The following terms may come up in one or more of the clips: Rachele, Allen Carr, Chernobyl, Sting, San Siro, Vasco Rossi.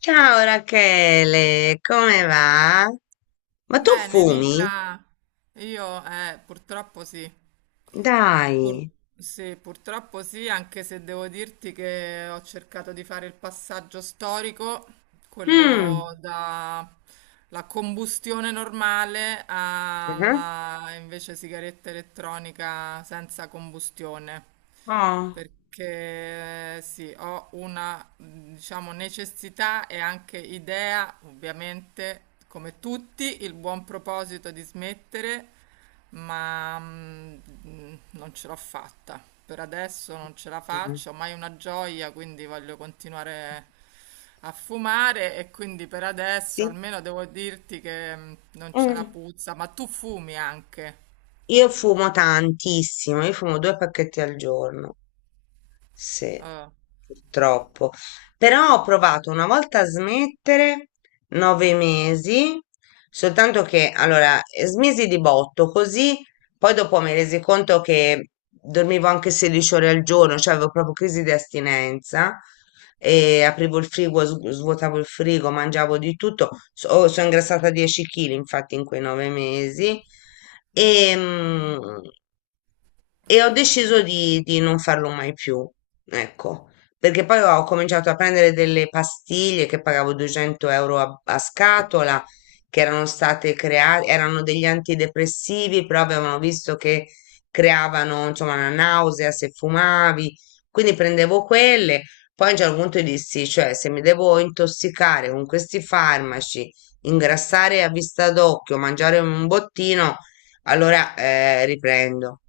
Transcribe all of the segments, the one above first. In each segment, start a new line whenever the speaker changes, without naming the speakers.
Ciao Rachele, come va? Ma tu
Bene,
fumi?
Nicla, io purtroppo sì. Pur-
Dai.
sì, purtroppo sì, anche se devo dirti che ho cercato di fare il passaggio storico
Mm.
quello da la combustione normale
Mhm.
alla invece sigaretta elettronica senza combustione.
Oh.
Perché sì, ho una, diciamo, necessità e anche idea, ovviamente, come tutti, il buon proposito di smettere, ma non ce l'ho fatta. Per adesso non ce la
Mm.
faccio, mai una gioia, quindi voglio continuare a fumare e quindi per adesso
Sì.
almeno devo dirti che non c'è la
Mm.
puzza, ma tu fumi anche.
Io fumo tantissimo, io fumo due pacchetti al giorno. Sì,
Eh.
purtroppo. Però ho provato una volta a smettere 9 mesi, soltanto che allora smisi di botto, così poi dopo mi resi conto che dormivo anche 16 ore al giorno, cioè avevo proprio crisi di astinenza e aprivo il frigo, svuotavo il frigo, mangiavo di tutto. Sono ingrassata 10 kg infatti in quei 9 mesi. E, e ho deciso di non farlo mai più, ecco, perché poi ho cominciato a prendere delle pastiglie che pagavo 200 euro a scatola, che erano state create, erano degli antidepressivi, però avevano visto che creavano, insomma, una nausea se fumavi, quindi prendevo quelle, poi a un certo punto dissi, cioè, se mi devo intossicare con questi farmaci, ingrassare a vista d'occhio, mangiare un bottino, allora riprendo.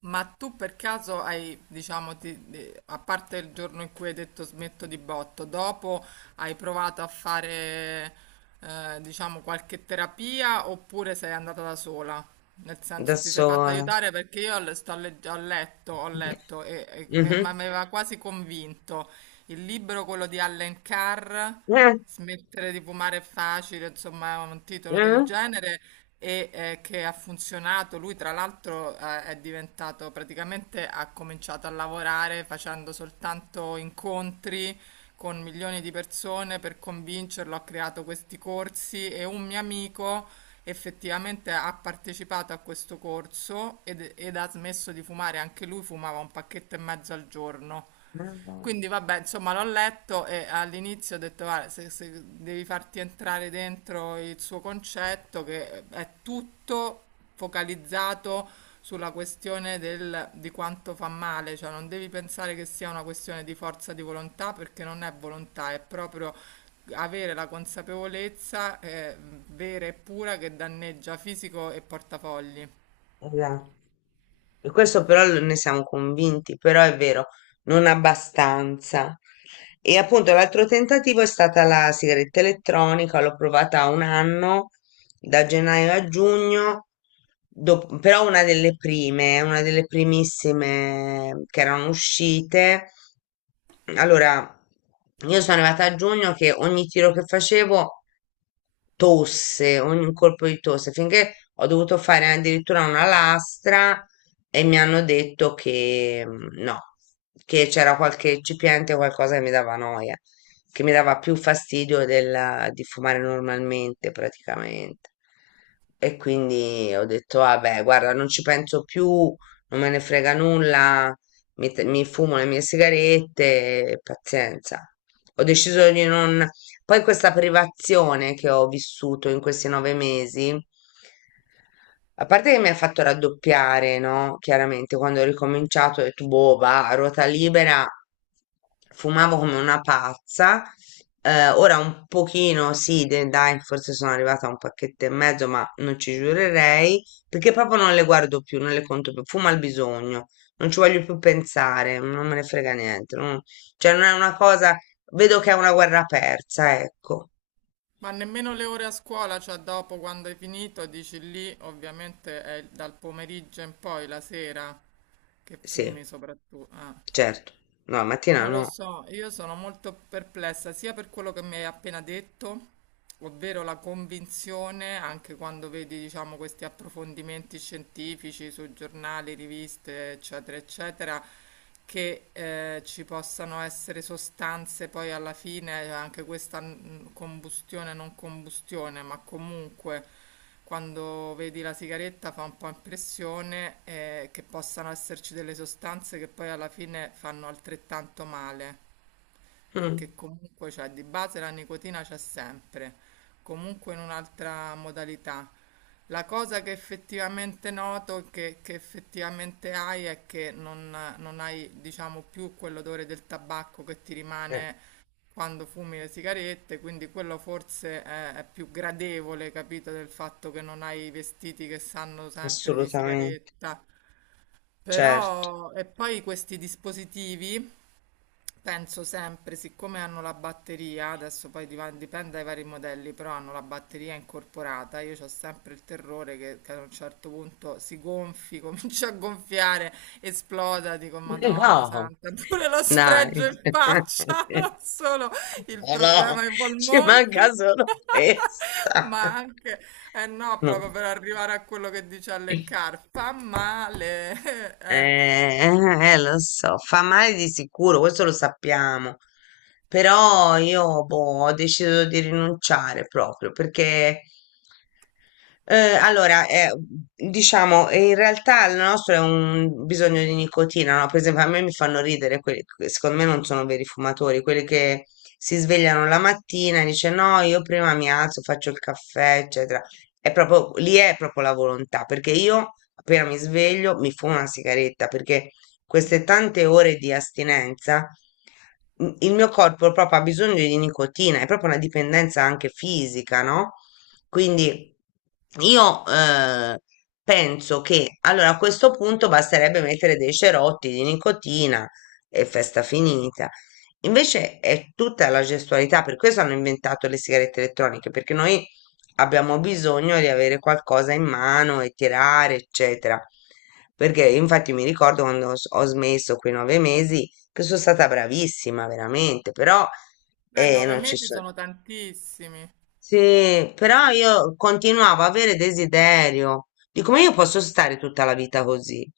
Ma tu per caso hai, diciamo, a parte il giorno in cui hai detto smetto di botto, dopo hai provato a fare, diciamo, qualche terapia oppure sei andata da sola? Nel
Da
senso ti sei fatta
sola.
aiutare perché io ho letto,
Mh-mh.
ma mi aveva quasi convinto il libro, quello di Allen Carr.
Eh.
Smettere di fumare è facile, insomma, è un titolo del
Eh.
genere che ha funzionato. Lui, tra l'altro, è diventato praticamente ha cominciato a lavorare facendo soltanto incontri con milioni di persone per convincerlo. Ha creato questi corsi e un mio amico effettivamente ha partecipato a questo corso ed ha smesso di fumare. Anche lui fumava un pacchetto e mezzo al giorno.
Eh.
Quindi vabbè, insomma, l'ho letto e all'inizio ho detto, "Guarda, se, se devi farti entrare dentro il suo concetto, che è tutto focalizzato sulla questione di quanto fa male, cioè non devi pensare che sia una questione di forza di volontà, perché non è volontà, è proprio avere la consapevolezza vera e pura che danneggia fisico e portafogli.
Esatto. E questo però ne siamo convinti, però è vero, non abbastanza. E appunto l'altro tentativo è stata la sigaretta elettronica, l'ho provata un anno, da gennaio a giugno, però una delle prime, una delle primissime che erano uscite. Allora, io sono arrivata a giugno che ogni tiro che facevo tosse, ogni colpo di tosse, finché ho dovuto fare addirittura una lastra e mi hanno detto che no, che c'era qualche eccipiente o qualcosa che mi dava noia, che mi dava più fastidio di fumare normalmente praticamente. E quindi ho detto, vabbè, guarda, non ci penso più, non me ne frega nulla, mi fumo le mie sigarette, pazienza. Ho deciso di non. Poi questa privazione che ho vissuto in questi 9 mesi, a parte che mi ha fatto raddoppiare, no? Chiaramente, quando ho ricominciato, ho detto, boh, va, a ruota libera, fumavo come una pazza. Ora un pochino, sì, dai, forse sono arrivata a un pacchetto e mezzo, ma non ci giurerei, perché proprio non le guardo più, non le conto più, fumo al bisogno, non ci voglio più pensare, non me ne frega niente, cioè non è una cosa, vedo che è una guerra persa, ecco,
Ma nemmeno le ore a scuola, cioè dopo quando hai finito, dici lì, ovviamente è dal pomeriggio in poi, la sera, che fumi
sì,
soprattutto. Ah.
certo, no, la mattina
Non lo
no.
so, io sono molto perplessa sia per quello che mi hai appena detto, ovvero la convinzione, anche quando vedi, diciamo, questi approfondimenti scientifici su giornali, riviste, eccetera, eccetera, che ci possano essere sostanze poi alla fine, anche questa combustione, non combustione, ma comunque quando vedi la sigaretta fa un po' impressione che possano esserci delle sostanze che poi alla fine fanno altrettanto male
Mm.
perché comunque c'è di base la nicotina c'è sempre, comunque in un'altra modalità. La cosa che effettivamente noto, che effettivamente hai, è che non hai, diciamo, più quell'odore del tabacco che ti
Eh.
rimane quando fumi le sigarette, quindi quello forse è più gradevole, capito, del fatto che non hai i vestiti che sanno sempre di
Assolutamente,
sigaretta.
certo.
Però, e poi questi dispositivi. Penso sempre, siccome hanno la batteria, adesso poi dipende dai vari modelli, però hanno la batteria incorporata, io ho sempre il terrore che a un certo punto si gonfi, comincia a gonfiare, esploda, dico Madonna
No,
Santa, pure lo
dai.
sfregio in faccia, non solo il
No, no,
problema ai
ci
polmoni.
manca solo questa.
Ma anche, eh no,
No.
proprio per arrivare a quello che dice Allen
Eh,
Carr, fa male.
eh, lo so, fa male di sicuro, questo lo sappiamo. Però io boh, ho deciso di rinunciare proprio perché allora, diciamo, in realtà il nostro è un bisogno di nicotina, no? Per esempio, a me mi fanno ridere quelli, che secondo me non sono veri fumatori, quelli che si svegliano la mattina e dice no, io prima mi alzo, faccio il caffè, eccetera. È proprio, lì è proprio la volontà, perché io appena mi sveglio mi fumo una sigaretta, perché queste tante ore di astinenza, il mio corpo proprio ha bisogno di nicotina, è proprio una dipendenza anche fisica, no? Quindi io penso che allora a questo punto basterebbe mettere dei cerotti di nicotina e festa finita. Invece è tutta la gestualità, per questo hanno inventato le sigarette elettroniche, perché noi abbiamo bisogno di avere qualcosa in mano e tirare, eccetera. Perché infatti mi ricordo quando ho smesso quei 9 mesi che sono stata bravissima, veramente, però
Nove
non ci
mesi
so-
sono tantissimi.
sì, però io continuavo a avere desiderio. Dico, ma io posso stare tutta la vita così.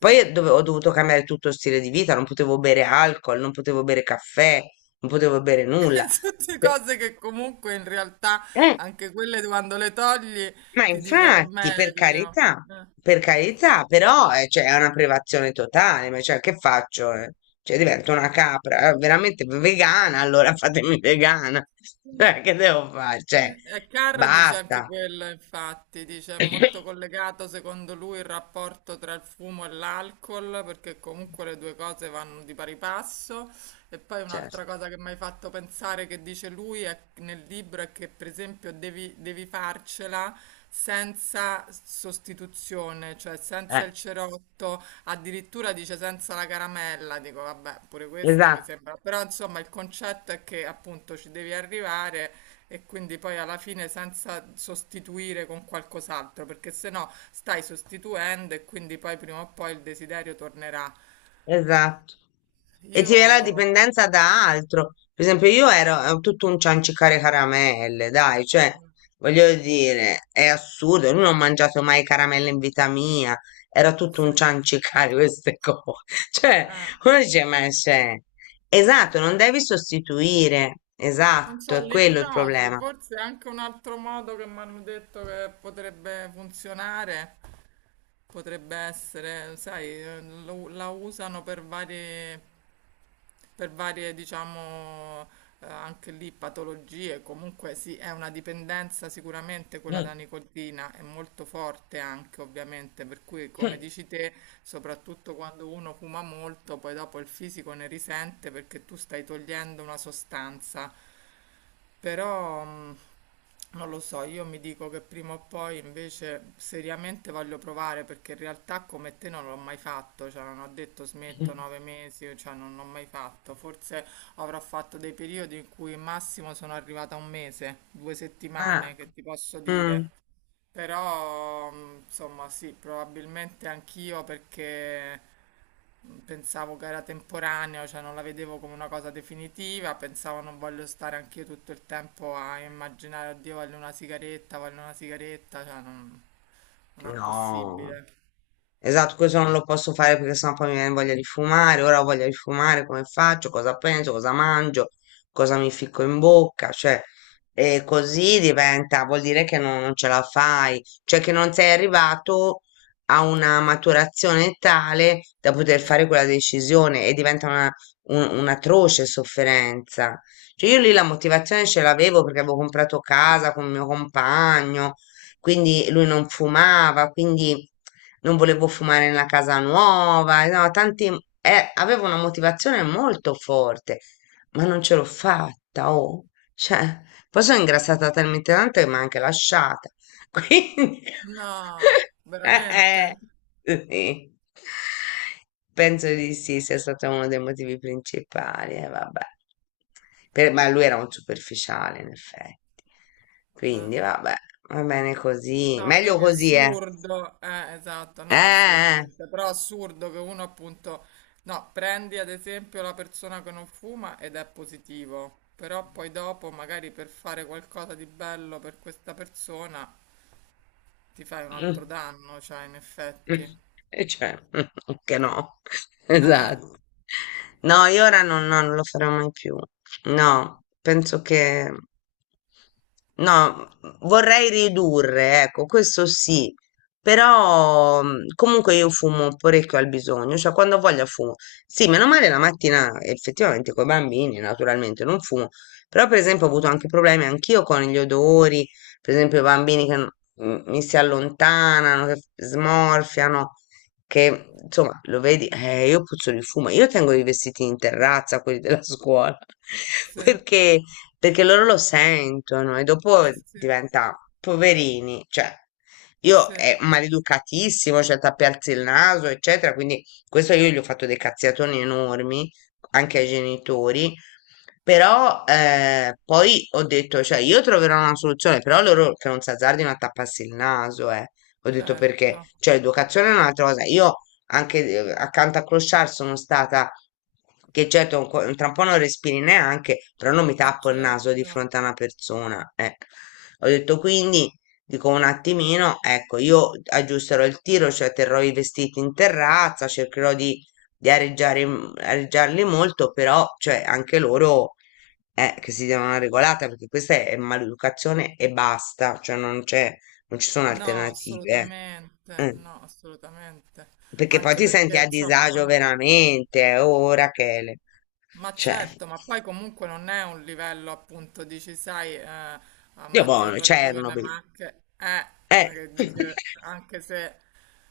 Sì.
io ho dovuto cambiare tutto stile di vita, non potevo bere alcol, non potevo bere caffè, non potevo bere nulla.
Tutte
Pe-
cose che comunque in realtà
eh,
anche quelle quando le togli
ma
ti dicono è
infatti,
meglio. Eh,
per carità, però cioè, è una privazione totale, ma cioè, che faccio? Eh? Cioè, divento una capra, veramente vegana, allora fatemi vegana.
sì.
Cioè, che devo fare? Cioè,
E Carr dice anche
basta.
quello, infatti, dice è molto collegato secondo lui il rapporto tra il fumo e l'alcol, perché comunque le due cose vanno di pari passo. E poi un'altra
Certo,
cosa che mi hai fatto pensare che dice lui nel libro è che per esempio devi farcela senza sostituzione, cioè senza
eh,
il cerotto, addirittura dice senza la caramella, dico vabbè, pure questo mi
esatto,
sembra, però insomma il concetto è che appunto ci devi arrivare e quindi poi alla fine senza sostituire con qualcos'altro, perché se no stai sostituendo e quindi poi prima o poi il desiderio tornerà.
esatto. E ti viene la
Io...
dipendenza da altro. Per esempio, io ero tutto un ciancicare caramelle, dai, cioè,
Mm,
voglio dire, è assurdo, io non ho mangiato mai caramelle in vita mia, era tutto un
sì.
ciancicare queste cose. Cioè,
Eh.
uno dice, ma c'è. Esatto, non devi sostituire,
Non
esatto,
so,
è quello il
l'ipnosi,
problema.
forse è anche un altro modo che mi hanno detto che potrebbe funzionare, potrebbe essere, sai, la usano per varie, diciamo, anche lì patologie, comunque sì, è una dipendenza sicuramente quella
Mm.
da nicotina, è molto forte anche rapidamente, per cui come dici te, soprattutto quando uno fuma molto, poi dopo il fisico ne risente perché tu stai togliendo una sostanza. Però non lo so, io mi dico che prima o poi invece seriamente voglio provare perché in realtà come te non l'ho mai fatto, cioè non ho detto smetto nove mesi, cioè non l'ho mai fatto. Forse avrò fatto dei periodi in cui massimo sono arrivata a un mese, due settimane,
Ah,
che ti posso
mm,
dire. Però, insomma, sì, probabilmente anch'io perché pensavo che era temporaneo, cioè non la vedevo come una cosa definitiva, pensavo non voglio stare anch'io tutto il tempo a immaginare, oddio, voglio una sigaretta, cioè non, non è
no.
possibile.
Esatto, questo non lo posso fare perché sennò poi mi viene voglia di fumare, ora ho voglia di fumare, come faccio, cosa penso, cosa mangio, cosa mi ficco in bocca, cioè, e così diventa, vuol dire che non ce la fai, cioè che non sei arrivato a una maturazione tale da poter
Sì.
fare quella decisione e diventa un'atroce sofferenza. Cioè io lì la motivazione ce l'avevo perché avevo comprato casa con mio compagno, quindi lui non fumava, quindi non volevo fumare nella casa nuova, no, tanti, avevo una motivazione molto forte, ma non ce l'ho fatta, oh. Cioè, poi sono ingrassata talmente tanto che mi ha anche lasciata. Quindi,
No, veramente?
eh, sì. Penso di sì, sia stato uno dei motivi principali, vabbè. Ma lui era un superficiale, in effetti.
Eh.
Quindi, vabbè, va bene così.
No,
Meglio
vedi,
così, eh.
assurdo, esatto, no,
Eh.
assolutamente, però assurdo che uno appunto, no, prendi ad esempio la persona che non fuma ed è positivo, però poi dopo magari per fare qualcosa di bello per questa persona ti fai un altro
Mm,
danno, cioè in
mm.
effetti.
E cioè, che no,
Eh,
esatto. No, io ora non, no, non lo farò mai più. No, penso che. No, vorrei ridurre, ecco, questo sì, però comunque io fumo parecchio al bisogno, cioè quando voglio fumo. Sì, meno male la mattina effettivamente con i bambini, naturalmente non fumo, però per esempio ho avuto anche problemi anch'io con gli odori, per esempio i bambini che mi si allontanano, che smorfiano, che insomma lo vedi, io puzzo di fumo, io tengo i vestiti in terrazza, quelli della scuola,
sì, eh
perché, perché loro lo sentono e dopo
sì,
diventa poverini, cioè io
sì,
è maleducatissimo, cioè tappi alzi il naso, eccetera, quindi questo io gli ho fatto dei cazziatoni enormi anche ai genitori. Però poi ho detto, cioè io troverò una soluzione, però loro che non si azzardino a tapparsi il naso, eh. Ho detto perché,
certo,
cioè l'educazione è un'altra cosa. Io anche accanto a Clochard sono stata, che certo tra un po' non respiri neanche, però non mi
eh
tappo il naso di
certo.
fronte a una persona. Eh. Ho detto quindi, dico un attimino, ecco, io aggiusterò il tiro, cioè terrò i vestiti in terrazza, cercherò di areggiare, areggiarli molto, però cioè, anche loro che si devono una regolata perché questa è maleducazione e basta, cioè non c'è, non ci sono
No,
alternative. Eh.
assolutamente,
Mm.
no, assolutamente.
Perché poi
Anche
ti senti
perché,
a
insomma,
disagio
non...
veramente, oh Rachele.
Ma
Cioè,
certo, ma poi comunque non è un livello appunto, dici, sai, a
Dio
maggior
buono,
ragione,
Chernobyl.
ma anche, ma
Eh.
che dice, anche se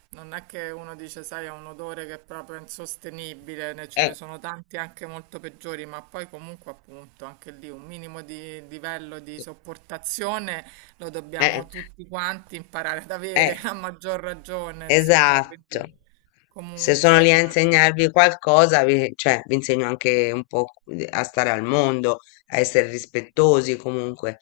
non è che uno dice, sai, ha un odore che è proprio insostenibile, ce
Eh,
ne sono tanti anche molto peggiori, ma poi comunque appunto anche lì un minimo di livello di sopportazione lo
eh,
dobbiamo tutti quanti imparare ad avere,
eh.
a maggior ragione, insomma, quindi
Esatto. Se sono lì
comunque,
a insegnarvi qualcosa, cioè, vi insegno anche un po' a stare al mondo, a essere rispettosi comunque,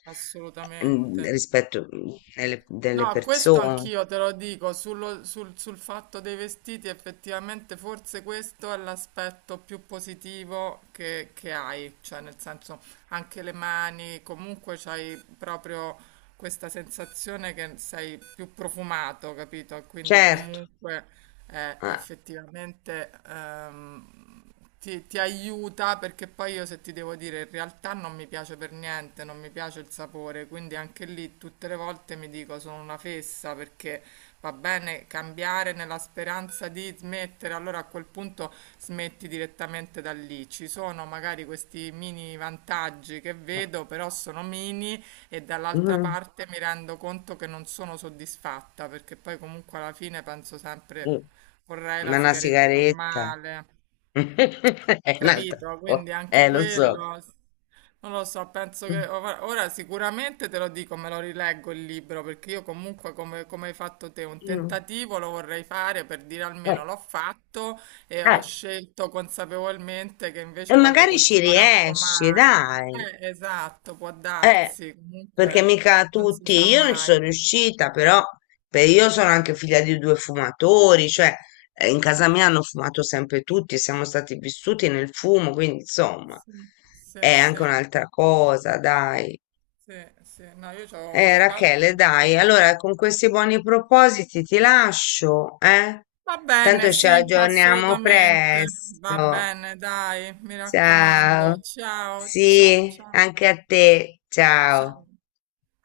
assolutamente.
rispetto delle
No, questo
persone.
anch'io te lo dico, sul fatto dei vestiti effettivamente forse questo è l'aspetto più positivo che hai, cioè nel senso anche le mani, comunque c'hai proprio questa sensazione che sei più profumato, capito? Quindi
Certo.
comunque è
Ah,
effettivamente ti aiuta perché poi io se ti devo dire in realtà non mi piace per niente, non mi piace il sapore, quindi anche lì tutte le volte mi dico sono una fessa perché va bene cambiare nella speranza di smettere, allora a quel punto smetti direttamente da lì. Ci sono magari questi mini vantaggi che vedo, però sono mini e dall'altra
mm,
parte mi rendo conto che non sono soddisfatta perché poi comunque alla fine penso sempre
mm.
vorrei la
Ma una
sigaretta
sigaretta
normale.
è un'altra
Capito,
cosa.
quindi anche
Lo so.
quello, non lo so, penso che
Mm,
ora sicuramente te lo dico, me lo rileggo il libro, perché io comunque come, come hai fatto te, un
mm,
tentativo lo vorrei fare per dire
eh,
almeno l'ho fatto e ho
eh.
scelto consapevolmente che
E
invece voglio
magari ci
continuare a
riesci,
fumare.
dai.
Esatto, può
Eh.
darsi,
Perché
comunque
mica
non si sa
tutti, io non ci sono
mai.
riuscita, però io sono anche figlia di due fumatori, cioè in casa mia hanno fumato sempre tutti, siamo stati vissuti nel fumo, quindi insomma
Sì, sì,
è anche
sì,
un'altra cosa, dai.
sì, sì. No, io ho mio padre. Che
Rachele, dai, allora con questi buoni propositi ti lascio, eh?
va bene,
Tanto ci
sì,
aggiorniamo
assolutamente. Va
presto.
bene, dai, mi
Ciao.
raccomando. Ciao, ciao,
Sì,
ciao,
anche a te. Ciao.
ciao.